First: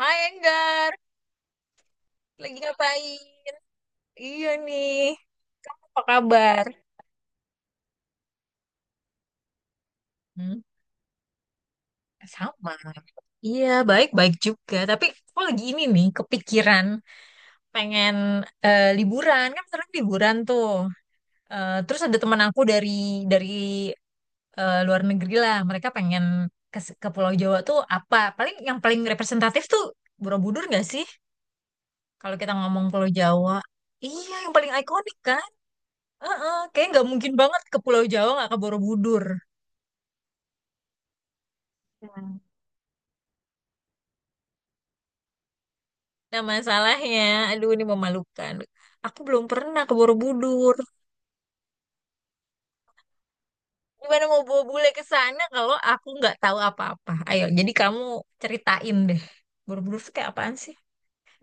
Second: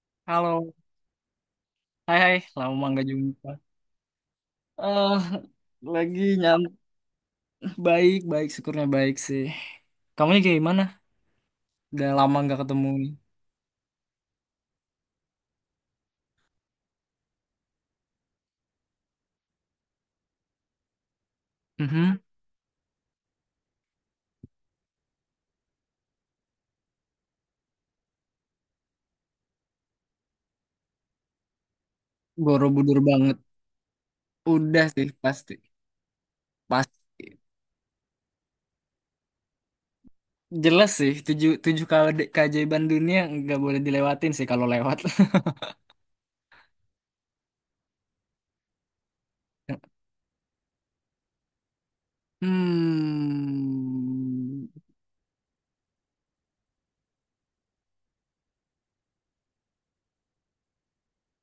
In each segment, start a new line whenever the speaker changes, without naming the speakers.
Hai
Halo,
Enggar,
hai, hai,
lagi
lama nggak
ngapain?
jumpa.
Iya nih,
Eh,
apa
lagi nyam,
kabar?
baik baik, syukurnya baik sih. Kamunya kayak
Hmm,
gimana? Udah lama nggak
sama.
ketemu nih.
Iya, baik-baik juga. Tapi aku lagi ini nih, kepikiran pengen liburan. Kan sekarang liburan tuh. Eh, terus ada
Mhm.
teman aku dari dari luar negeri lah. Mereka pengen ke Pulau Jawa tuh apa? Paling yang paling representatif tuh Borobudur nggak sih? Kalau kita ngomong
Borobudur
Pulau
banget.
Jawa. Iya, yang paling
Udah sih
ikonik kan?
pasti,
Kayaknya nggak mungkin
pasti.
banget ke Pulau Jawa nggak ke Borobudur.
Jelas sih, tujuh tujuh kali
Hmm.
keajaiban dunia nggak boleh dilewatin sih kalau lewat.
Nah masalahnya, aduh ini memalukan. Aku belum pernah ke Borobudur. Gimana mau bawa
Hmm,
bule ke sana kalau aku nggak tahu apa-apa? Ayo, jadi kamu ceritain deh. Borobudur tuh kayak apaan sih?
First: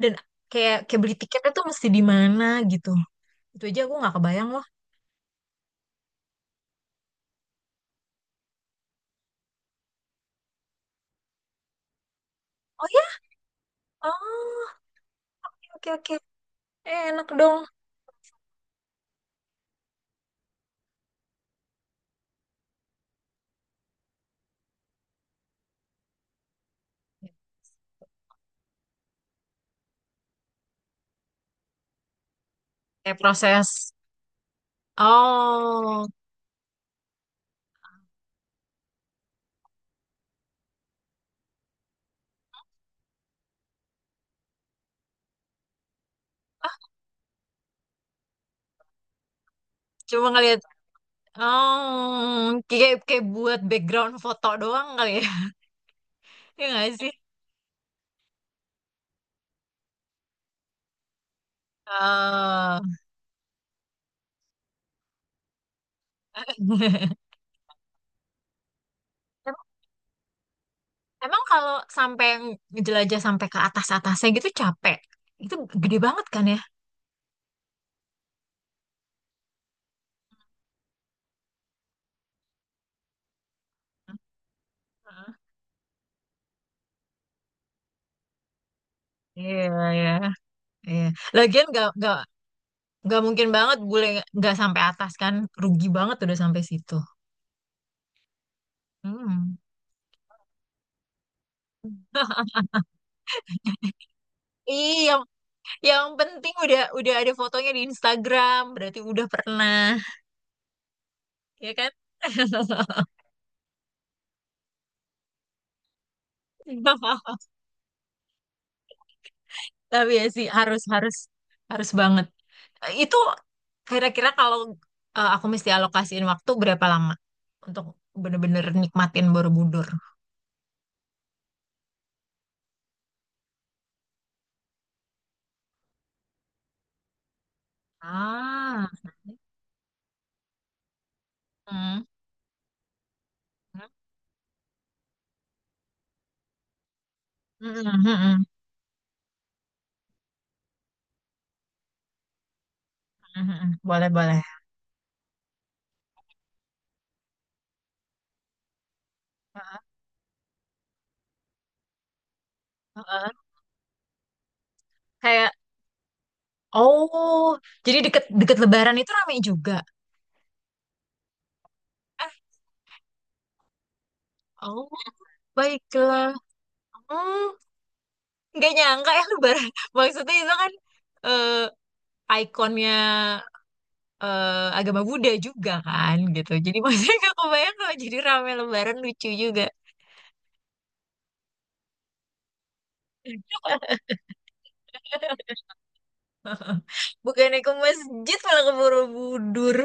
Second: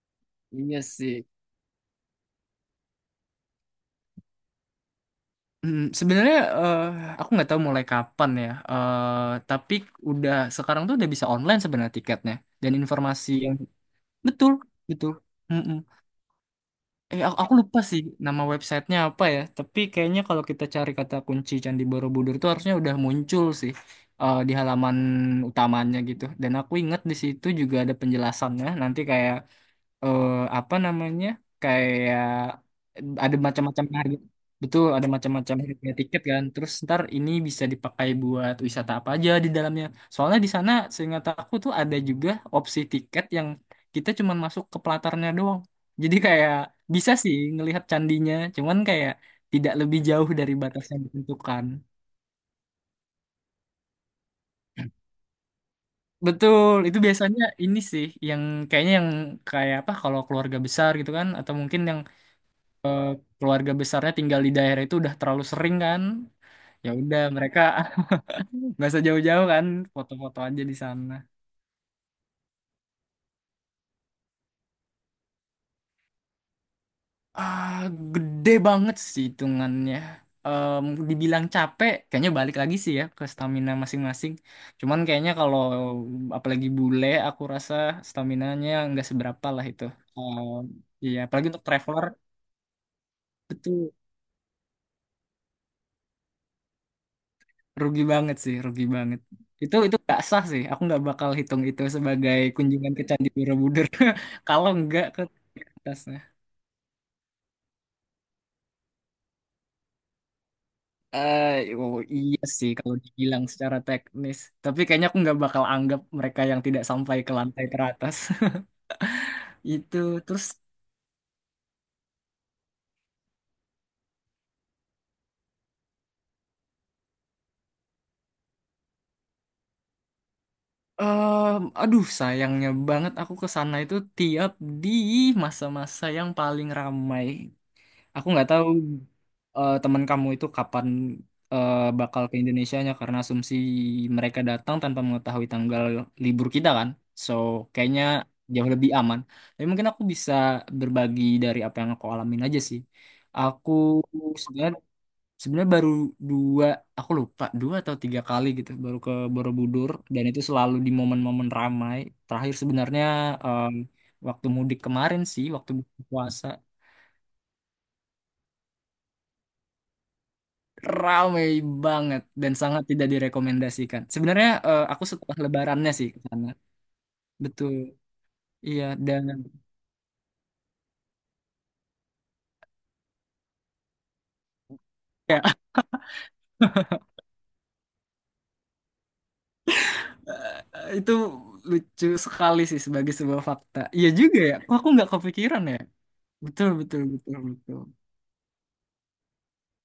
Dan
iya
kayak kayak
sih.
beli tiketnya tuh mesti di mana gitu. Itu aja aku nggak kebayang loh.
Sebenarnya aku nggak tahu mulai kapan ya. Tapi udah sekarang tuh udah bisa online sebenarnya tiketnya dan
Oh ya?
informasi yang betul
Oh,
betul. Mm-mm.
oke oke. Eh,
Eh
enak
aku, aku
dong.
lupa sih nama websitenya apa ya, tapi kayaknya kalau kita cari kata kunci Candi Borobudur tuh harusnya udah muncul sih di halaman utamanya gitu. Dan aku ingat di situ juga ada penjelasannya nanti kayak eh apa namanya kayak
Kayak
ada macam-macam
proses.
harga, betul ada macam-macam harga
Oh,
tiket kan, terus ntar ini bisa dipakai buat wisata apa aja di dalamnya. Soalnya di sana seingat aku tuh ada juga opsi tiket yang kita cuman masuk ke pelatarnya doang, jadi kayak bisa sih ngelihat candinya cuman kayak tidak lebih
cuma
jauh dari
ngeliat.
batas yang ditentukan.
Oh, kayak kayak buat background foto doang kali ya, ya
Betul,
nggak
itu
sih?
biasanya ini sih yang kayaknya, yang kayak apa, kalau keluarga besar gitu kan, atau mungkin yang
Oh.
eh, keluarga besarnya tinggal di daerah itu udah terlalu sering kan. Ya udah mereka nggak usah jauh-jauh
Em-
kan, foto-foto aja di sana.
Emang kalau sampai jelajah sampai ke atas-atasnya gitu capek, itu gede banget kan ya?
Ah, gede banget sih hitungannya. Em, dibilang capek, kayaknya balik lagi sih ya ke stamina masing-masing. Cuman kayaknya
Heeh.
kalau apalagi bule, aku rasa staminanya nggak seberapa
Iya,
lah itu.
iya,
Em,
iya.
iya, apalagi untuk
Lagian nggak
traveler,
nggak nggak mungkin banget
betul.
bule nggak sampai atas kan, rugi banget udah sampai situ.
Rugi banget sih, rugi banget.
Hmm.
Itu nggak sah sih. Aku nggak bakal hitung itu sebagai kunjungan ke Candi Borobudur kalau
Iya,
nggak
yang,
ke
yang
atasnya.
penting udah ada fotonya di Instagram, berarti udah pernah,
Eh,
ya kan?
oh, iya sih kalau dibilang secara teknis. Tapi kayaknya aku nggak bakal anggap mereka yang tidak sampai ke lantai teratas. Itu
Tapi ya
terus
sih harus harus harus banget. Eh, itu kira-kira kalau aku mesti alokasiin waktu berapa lama untuk bener-bener nikmatin Borobudur?
aduh sayangnya banget aku ke sana itu tiap di masa-masa yang paling ramai. Aku nggak tahu
Ah,
teman kamu itu kapan
hmm.
bakal ke Indonesianya, karena asumsi mereka datang tanpa mengetahui tanggal libur kita kan. So,
Hmm, hmm,
kayaknya
hmm, hmm,
jauh lebih aman. Tapi mungkin aku bisa berbagi dari apa yang aku alamin aja sih.
hmm.
Aku
Boleh boleh.
sebenarnya, sebenarnya baru dua, aku lupa 2 atau 3 kali gitu baru ke
Heeh,
Borobudur, dan itu selalu di momen-momen ramai. Terakhir sebenarnya
heeh.
em, waktu mudik kemarin sih,
Kayak
waktu buka puasa.
oh jadi deket-deket Lebaran itu ramai juga.
Ramai banget
Eh,
dan sangat tidak direkomendasikan. Sebenarnya
oh
aku setelah lebarannya sih ke
baiklah.
sana.
Hmm,
Betul.
nggak
Iya,
nyangka
dan
ya Lebaran. Maksudnya itu kan ikonnya agama Buddha
ya
juga kan gitu. Jadi maksudnya gak kebayang kalau jadi rame lebaran lucu juga.
itu lucu sekali sih sebagai sebuah fakta. Iya juga ya. Kok aku nggak kepikiran ya? Betul, betul, betul,
Bukannya ke
betul.
masjid malah ke Borobudur.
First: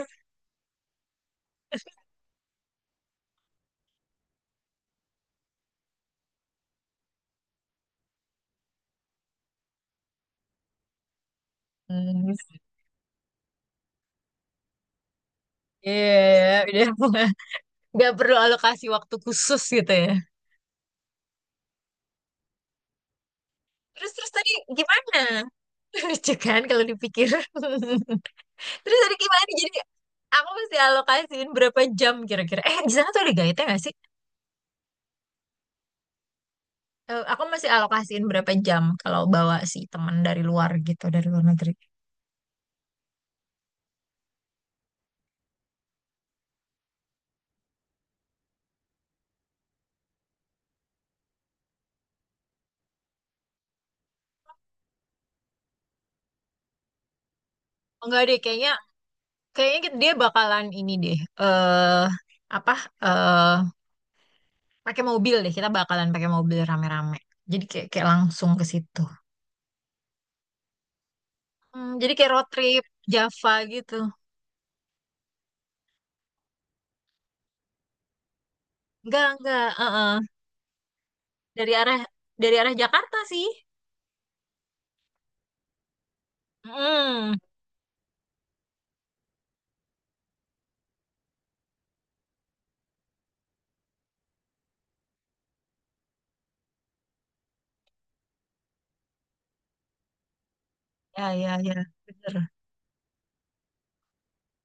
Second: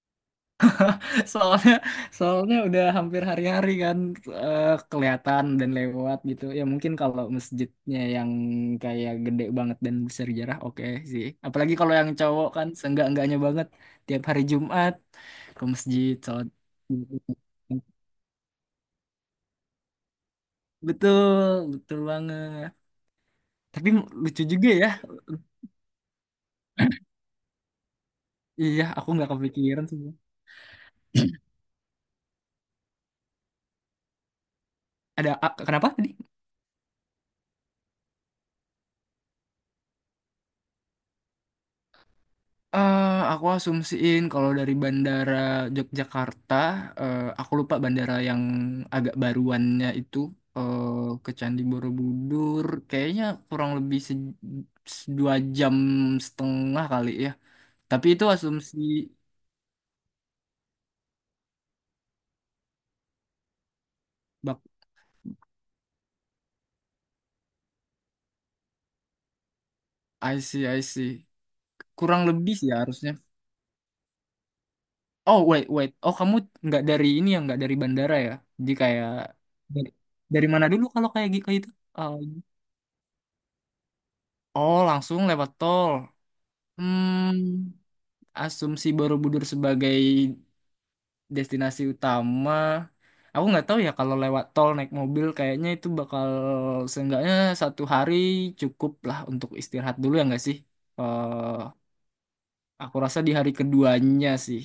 Soalnya, soalnya udah hampir hari-hari kan eh, kelihatan dan lewat gitu. Ya mungkin kalau masjidnya yang kayak gede banget dan bersejarah, oke sih. Apalagi kalau yang
Hmm,
cowok kan seenggak-enggaknya banget tiap hari Jumat ke masjid sholat.
iya, udah nggak perlu alokasi waktu khusus gitu ya.
Betul, betul banget. Tapi
Terus terus
lucu
tadi
juga ya.
gimana? Lucu kan kalau dipikir.
Iya,
Terus
aku
tadi
nggak
gimana? Jadi
kepikiran sih.
aku mesti alokasiin berapa jam kira-kira? Eh di sana tuh ada guide nggak sih?
Ada, kenapa tadi?
Eh, aku masih alokasiin berapa jam kalau bawa si teman dari luar gitu dari luar negeri.
Eh, aku asumsiin kalau dari bandara Yogyakarta, aku lupa bandara yang agak baruannya itu, eh, ke Candi Borobudur, kayaknya kurang lebih 2,5 jam kali ya.
Oh,
Tapi
enggak
itu
deh, kayaknya
asumsi.
kayaknya kita- dia bakalan ini deh. Eh apa? Eh
bak
Pakai mobil deh. Kita bakalan pakai mobil rame-rame. Jadi kayak kayak langsung ke situ.
I see, I see.
Hmm, jadi
Kurang
kayak road
lebih sih ya
trip
harusnya.
Java gitu.
Oh, wait wait, oh kamu nggak dari ini ya, nggak dari bandara ya? Jadi kayak
Enggak, enggak.
dari,
Eh.
dari mana dulu kalau kayak gitu? Itu?
Dari arah
Eh,
dari arah Jakarta sih.
oh langsung lewat tol.
Hmm.
Hmm. Asumsi Borobudur sebagai destinasi utama. Aku nggak tahu ya, kalau lewat tol naik mobil kayaknya itu bakal seenggaknya satu hari cukup lah untuk istirahat dulu ya nggak sih?
Ya,
eh
ya, ya. Bener.
aku rasa di hari keduanya sih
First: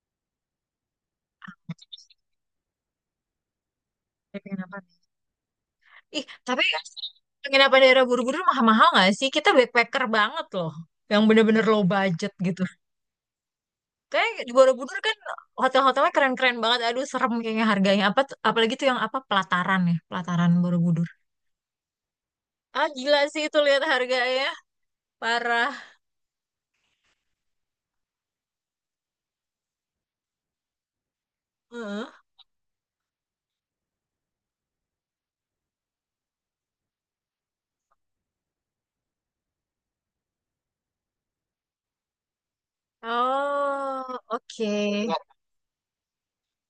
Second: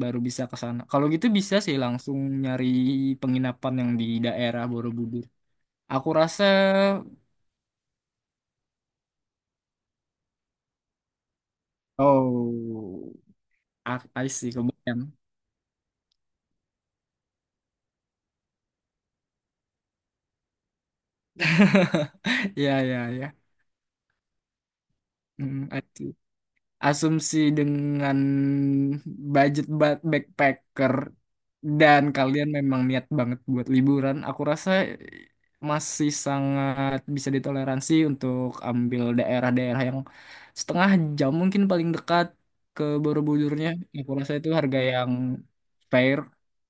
baru bisa ke sana. Kalau gitu bisa sih langsung nyari penginapan yang di
Kayak
daerah
penginapan.
Borobudur. Aku
Ih,
rasa,
tapi penginapan daerah buru-buru mahal-mahal nggak sih? Kita backpacker banget loh. Yang bener-bener low budget gitu.
oh, I
Kayak
see,
di Borobudur
kebayang.
kan hotel-hotelnya keren-keren banget. Aduh, serem kayaknya harganya. Apa tuh- apalagi tuh yang apa pelataran ya, pelataran Borobudur.
Ya,
Ah,
ya,
gila
ya.
sih itu lihat harganya.
Hmm,
Parah.
I see. Asumsi dengan budget backpacker dan
Heeh.
kalian memang niat banget buat liburan, aku rasa masih sangat bisa ditoleransi untuk ambil daerah-daerah yang setengah jam mungkin paling dekat ke Borobudurnya. Aku
Oh,
rasa itu
oke.
harga yang fair.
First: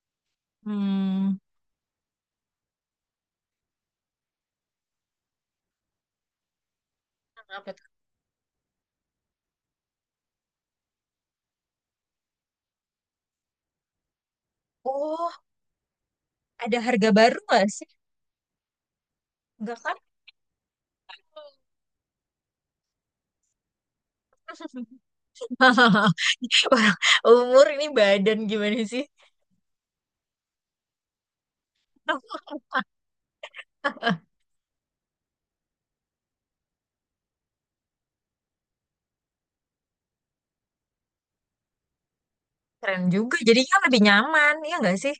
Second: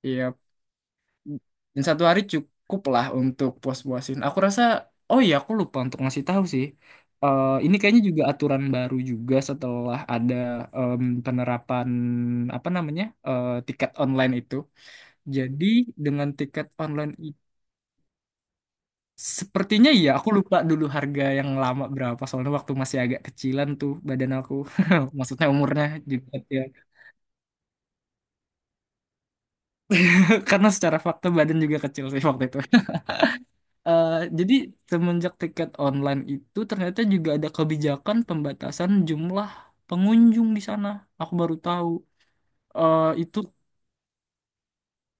Iya,
Hmm.
dan satu hari cukup lah untuk puas-puasin aku rasa. Oh iya, aku lupa untuk ngasih tahu sih. Eh,
Apa
ini
tuh?
kayaknya juga aturan baru juga setelah ada penerapan, apa namanya, tiket online itu.
Oh,
Jadi dengan tiket
ada harga
online
baru
itu
gak sih? Enggak
sepertinya
kan?
iya, aku lupa dulu harga yang lama berapa. Soalnya waktu masih agak kecilan tuh badan aku. Maksudnya umurnya juga ya.
Orang umur ini badan gimana sih?
Karena secara fakta badan juga kecil sih waktu itu. Eh, jadi semenjak tiket online itu ternyata juga ada kebijakan pembatasan jumlah pengunjung di sana. Aku baru tahu.
Keren
Eh,
juga.
itu
Jadi kan lebih nyaman, ya nggak sih?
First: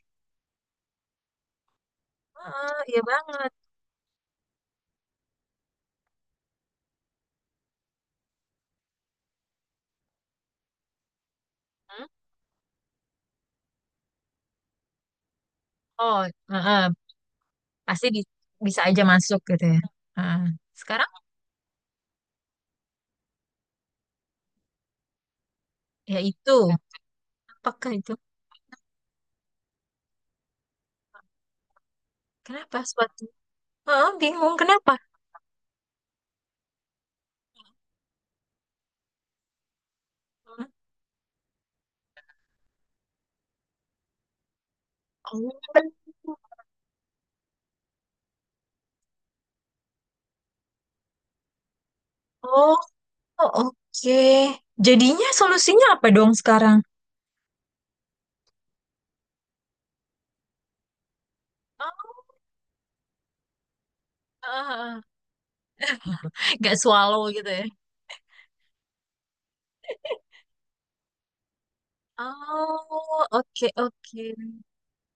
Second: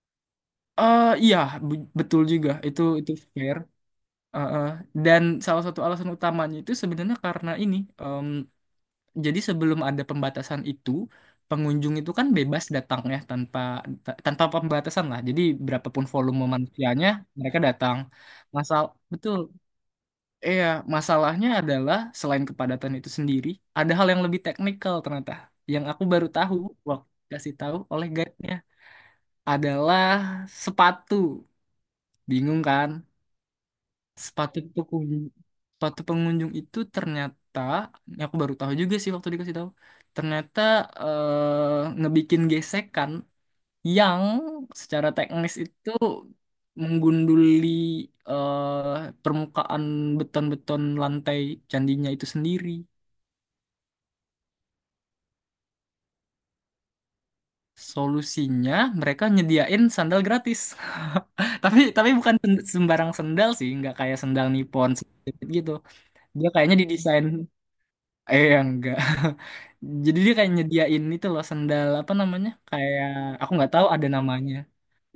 iya, betul juga.
Heeh,
Itu
iya
itu
banget.
fair. Eh, eh. Dan salah satu alasan utamanya itu sebenarnya karena ini. em, jadi sebelum ada pembatasan itu, pengunjung
Hmm?
itu kan bebas datang ya tanpa, tanpa pembatasan lah. Jadi berapapun
Oh,
volume
heeh.
manusianya mereka datang.
Pasti di- bisa
Masal
aja
betul
masuk gitu ya. Ah,
iya,
sekarang
masalahnya adalah selain kepadatan itu sendiri, ada hal yang lebih teknikal ternyata. Yang aku
ya
baru
itu,
tahu waktu kasih tahu
apakah
oleh
itu?
guide-nya adalah sepatu. Bingung
Kenapa
kan?
suatu? Ah, bingung
Sepatu
kenapa?
pengunjung, sepatu pengunjung itu ternyata, ini aku baru tahu juga sih waktu dikasih tahu, ternyata ngebikin gesekan yang secara teknis itu menggunduli permukaan beton-beton lantai candinya itu sendiri.
Oh, oh, oke. Jadinya solusinya apa dong sekarang?
Solusinya mereka nyediain sandal gratis. Tapi
Oh,
bukan sembarang sandal sih, nggak kayak sandal
ah,
Nippon
ah, ah.
gitu. Dia
Nggak
kayaknya didesain,
swallow gitu ya?
enggak. Jadi dia kayak nyediain itu loh, sandal apa namanya? Kayak
Oh,
aku
oke
nggak tahu ada
oke.
namanya.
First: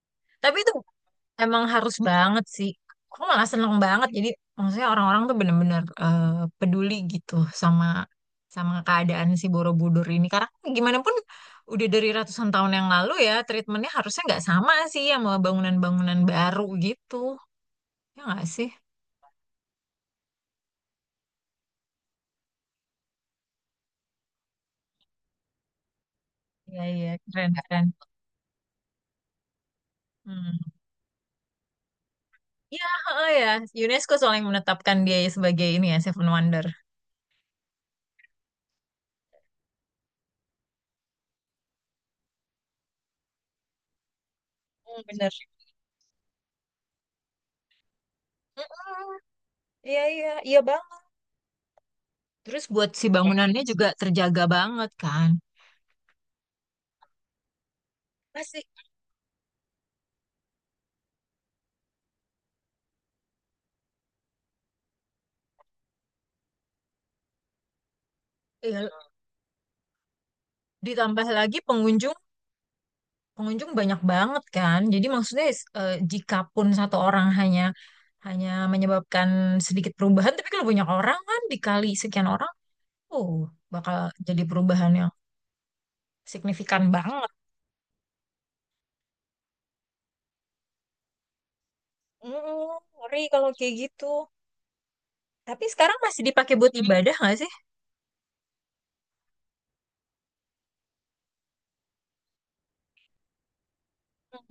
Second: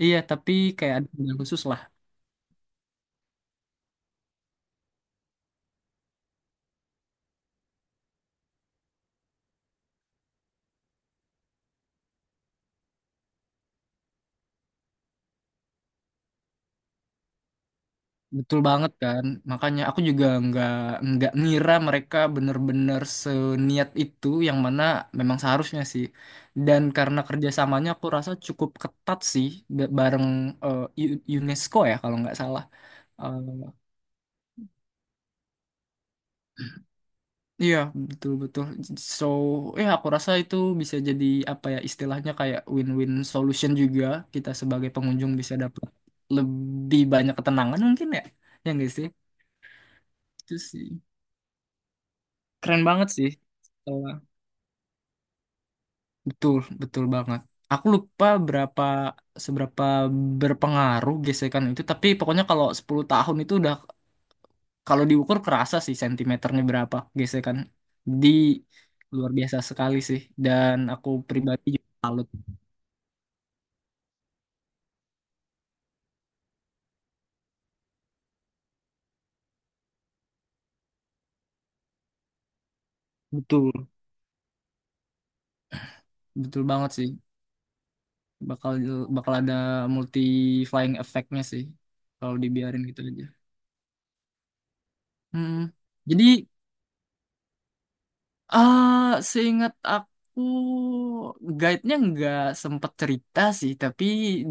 Iya, tapi
Tapi itu
kayak ada sandal khusus
emang
lah.
harus banget sih. Aku malah seneng banget. Jadi maksudnya orang-orang tuh bener-bener peduli gitu sama sama keadaan si Borobudur ini. Karena gimana pun udah dari ratusan tahun yang lalu ya, treatmentnya harusnya nggak sama sih sama bangunan-bangunan baru gitu. Ya nggak
Betul
sih?
banget kan, makanya aku juga nggak ngira mereka bener-bener seniat itu, yang mana memang seharusnya sih.
Iya,
Dan
iya,
karena
keren, keren.
kerjasamanya aku rasa cukup ketat sih, bareng
Hmm.
UNESCO ya kalau nggak salah.
Ya, oh
Eh,
ya, UNESCO soalnya yang menetapkan dia sebagai ini ya, Seven Wonder.
Iya, betul-betul. So ya, aku rasa itu bisa jadi, apa ya istilahnya, kayak win-win solution juga. Kita sebagai
Hmm, bener.
pengunjung bisa dapat lebih banyak ketenangan mungkin ya. Ya nggak sih?
Mm-mm. Iya, iya,
Itu
iya
sih.
banget. Terus
Keren
buat si
banget sih.
bangunannya juga terjaga banget kan.
Betul, betul banget. Aku lupa
Masih
seberapa berpengaruh gesekan itu, tapi pokoknya kalau 10 tahun itu udah, kalau diukur kerasa sih sentimeternya berapa gesekan. Di
ya,
Luar biasa sekali sih, dan aku
ditambah lagi
pribadi juga
pengunjung
salut.
pengunjung banyak banget kan. Jadi maksudnya jika pun satu orang hanya hanya menyebabkan sedikit perubahan, tapi kalau banyak orang kan dikali sekian orang, oh
Betul,
bakal jadi perubahan yang
betul
signifikan
banget sih.
banget.
Bakal bakal ada multi flying effect-nya sih kalau
Mm,
dibiarin gitu
ngeri
aja.
kalau kayak gitu. Tapi
Hmm.
sekarang masih
Jadi,
dipakai buat ibadah nggak sih?
Ah, seingat aku guide-nya nggak sempet cerita sih, tapi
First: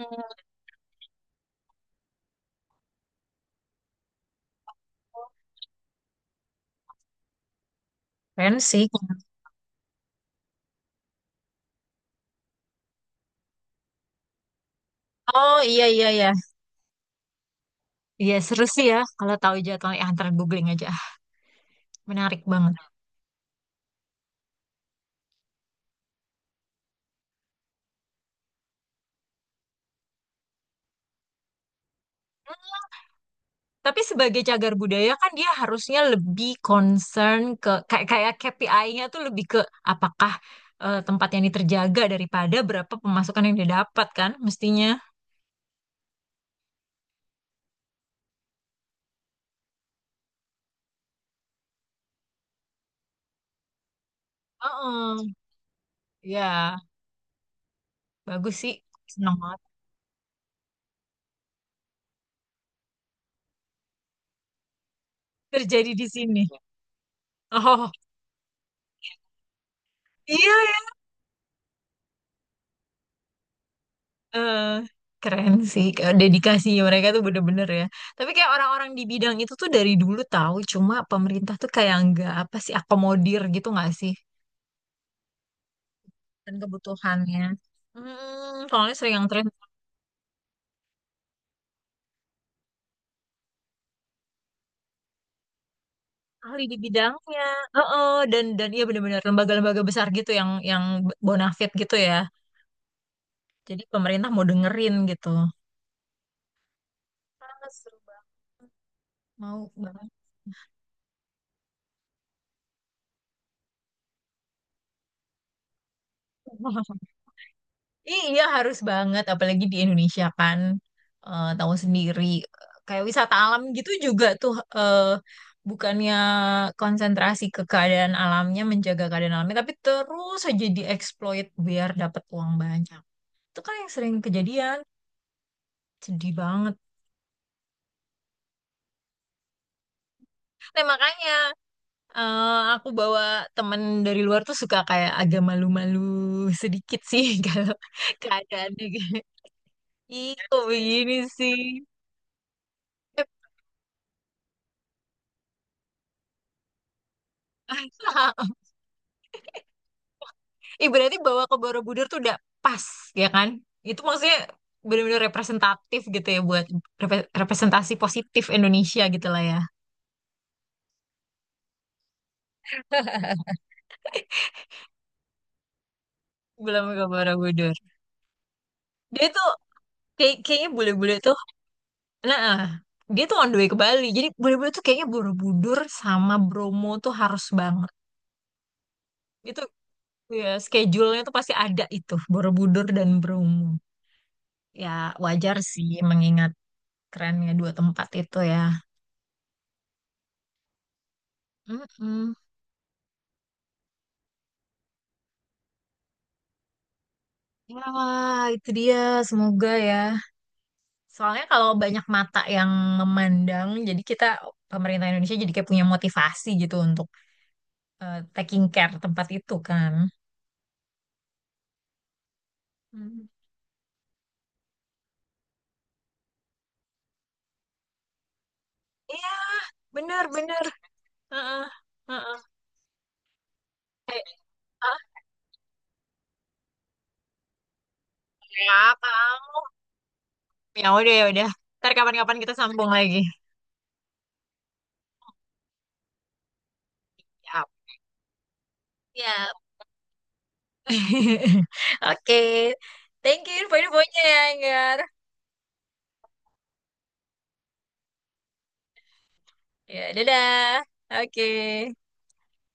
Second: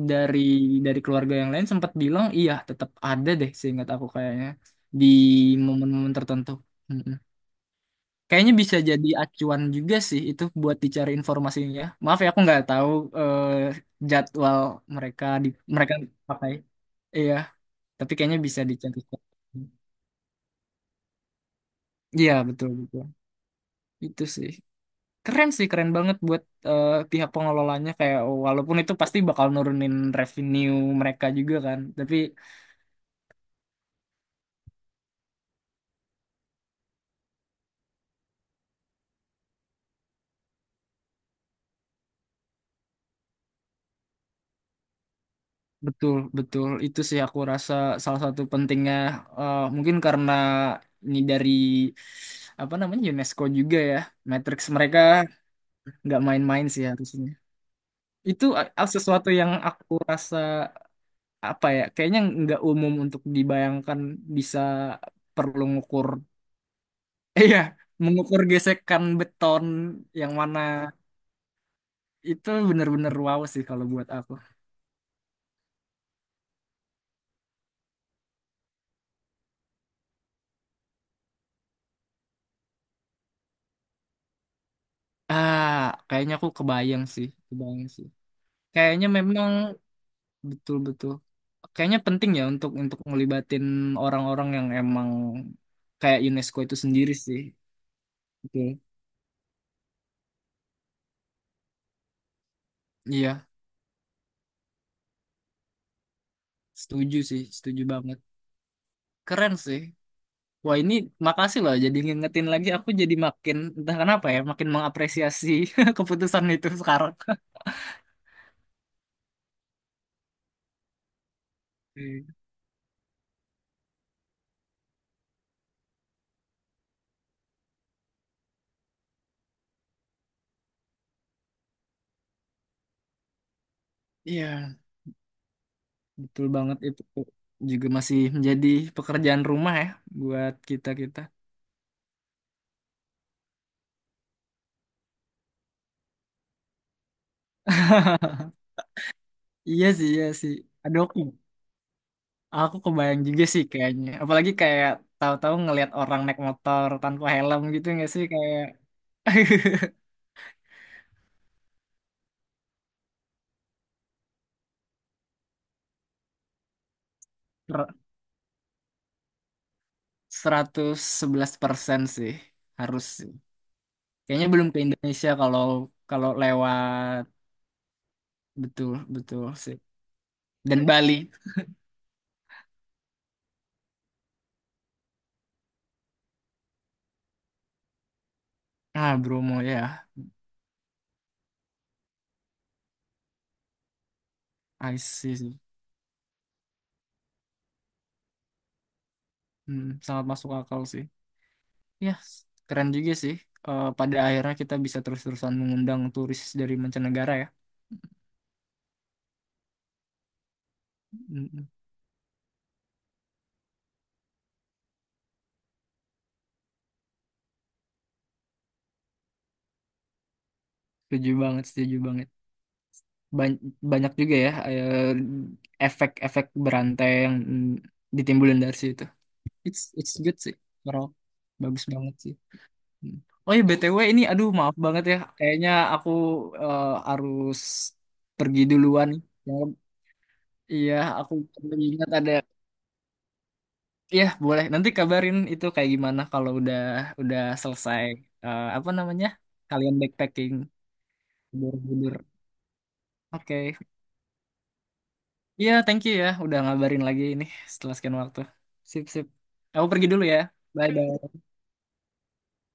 dari dari keluarga yang lain sempat bilang iya tetap ada deh, seingat aku kayaknya di momen-momen tertentu. Mm-mm. Kayaknya
Keren
bisa
sih.
jadi acuan juga sih itu buat dicari informasinya. Maaf ya aku nggak tahu eh, jadwal mereka di
Oh iya
mereka
iya iya.
pakai. Iya, tapi
Iya
kayaknya bisa
seru sih ya
dicari.
kalau tahu jadwalnya. Ah, ntar googling aja.
Iya,
Menarik
betul,
banget.
betul. Itu sih. Keren sih, keren banget buat pihak pengelolanya, kayak walaupun itu pasti bakal nurunin revenue mereka juga kan, tapi
Tapi sebagai cagar budaya kan dia harusnya lebih concern ke kayak kayak KPI-nya tuh lebih ke apakah tempat yang ini terjaga daripada berapa pemasukan yang dia dapat kan mestinya.
betul, betul. Itu sih aku rasa salah satu pentingnya, mungkin karena ini dari apa namanya, UNESCO juga ya. Matrix mereka
Heeh.
nggak main-main
Ya,
sih harusnya. Itu
bagus sih.
sesuatu
Senang
yang
banget
aku rasa, apa ya, kayaknya nggak umum untuk dibayangkan bisa perlu
terjadi di
ngukur
sini.
iya,
Oh,
mengukur gesekan beton yang
iya
mana.
ya.
Itu bener-bener wow sih kalau buat aku.
Eh, Keren sih. Kayak dedikasi mereka tuh bener-bener ya. Tapi kayak orang-orang di bidang itu tuh dari dulu tahu cuma pemerintah tuh kayak nggak apa sih akomodir gitu nggak sih?
Ah, kayaknya aku
Dan
kebayang sih,
kebutuhannya.
kebayang sih.
Hmm, kalau ini
Kayaknya
sering yang terlihat
memang betul-betul. Kayaknya penting ya untuk ngelibatin orang-orang yang emang kayak UNESCO
ahli di
itu sendiri sih.
bidangnya. Heeh, dan
Oke.
iya benar-benar lembaga-lembaga besar gitu yang bonafit gitu ya.
Iya,
Jadi pemerintah mau dengerin gitu.
setuju sih,
Ah,
setuju
seru
banget.
banget.
Keren
Mau
sih.
banget.
Wah ini, makasih loh, jadi ngingetin lagi aku, jadi makin entah kenapa ya makin mengapresiasi keputusan itu sekarang.
Iya harus banget, apalagi di Indonesia kan tahu sendiri kayak wisata alam gitu juga tuh bukannya konsentrasi ke keadaan alamnya, menjaga keadaan alamnya, tapi terus aja dieksploit biar dapat uang banyak. Itu kan yang sering
Iya.
kejadian sedih
Betul
banget.
banget, itu juga masih menjadi pekerjaan rumah ya buat
Nah
kita-kita.
makanya eh, aku bawa temen dari luar tuh suka kayak agak malu-malu sedikit sih kalau keadaannya gitu.
Iya sih, iya
Ih,
sih.
kok
Aduh,
begini
aku,
sih.
aku kebayang juga sih kayaknya. Apalagi kayak tahu-tahu ngelihat orang naik motor tanpa helm gitu nggak sih, kayak.
Ih, berarti bawa ke Borobudur tuh udah pas ya kan, itu maksudnya benar-benar representatif gitu ya buat repre- representasi
Ser-
positif Indonesia gitu lah ya.
111% sih harus sih. Kayaknya belum ke Indonesia kalau kalau
Belum ke
lewat,
Borobudur
betul,
dia
betul
tuh
sih.
kayak kayaknya
Dan Bali.
bule-bule tuh nah, dia tuh on the way ke Bali. Jadi bener-bener tuh kayaknya Borobudur sama Bromo tuh harus banget.
Ah, Bromo
Itu
ya.
ya schedule-nya tuh pasti ada itu, Borobudur dan Bromo. Ya
I see
wajar
sih.
sih mengingat trennya dua tempat itu ya.
Hmm, sangat masuk akal sih. Ya,
Mm.
keren juga sih. Pada akhirnya kita bisa terus-terusan mengundang turis dari mancanegara ya.
Wah, itu dia. Semoga ya. Soalnya
Mm,
kalau banyak mata yang memandang, jadi kita pemerintah Indonesia jadi kayak punya motivasi gitu untuk taking care tempat itu kan.
Setuju banget, setuju banget.
Hmm.
Ban- banyak juga ya efek-efek berantai yang ditimbulin dari situ.
Iya,
It's good sih,
bener-bener.
bro.
Heeh.
Bagus banget sih.
Heeh.
Mm. Oh ya, BTW
Eh,
ini aduh, maaf
ah,
banget ya. Kayaknya aku eh, harus pergi
Ya
duluan. Ya,
kamu. Ya
iya,
udah ya
aku
udah. Ntar
ingat ada.
kapan-kapan kita sambung lagi.
Iya, boleh. Nanti kabarin itu kayak gimana kalau udah
Yap.
selesai, apa namanya?
Ya.
Kalian backpacking, tidur-tidur.
Oke. Thank you
Oke.
info-infonya ya, Anggar.
Iya, thank you ya udah ngabarin lagi ini setelah sekian waktu. Sip, sip. Aku pergi
Ya,
dulu ya.
dadah.
Bye, bye.
Oke.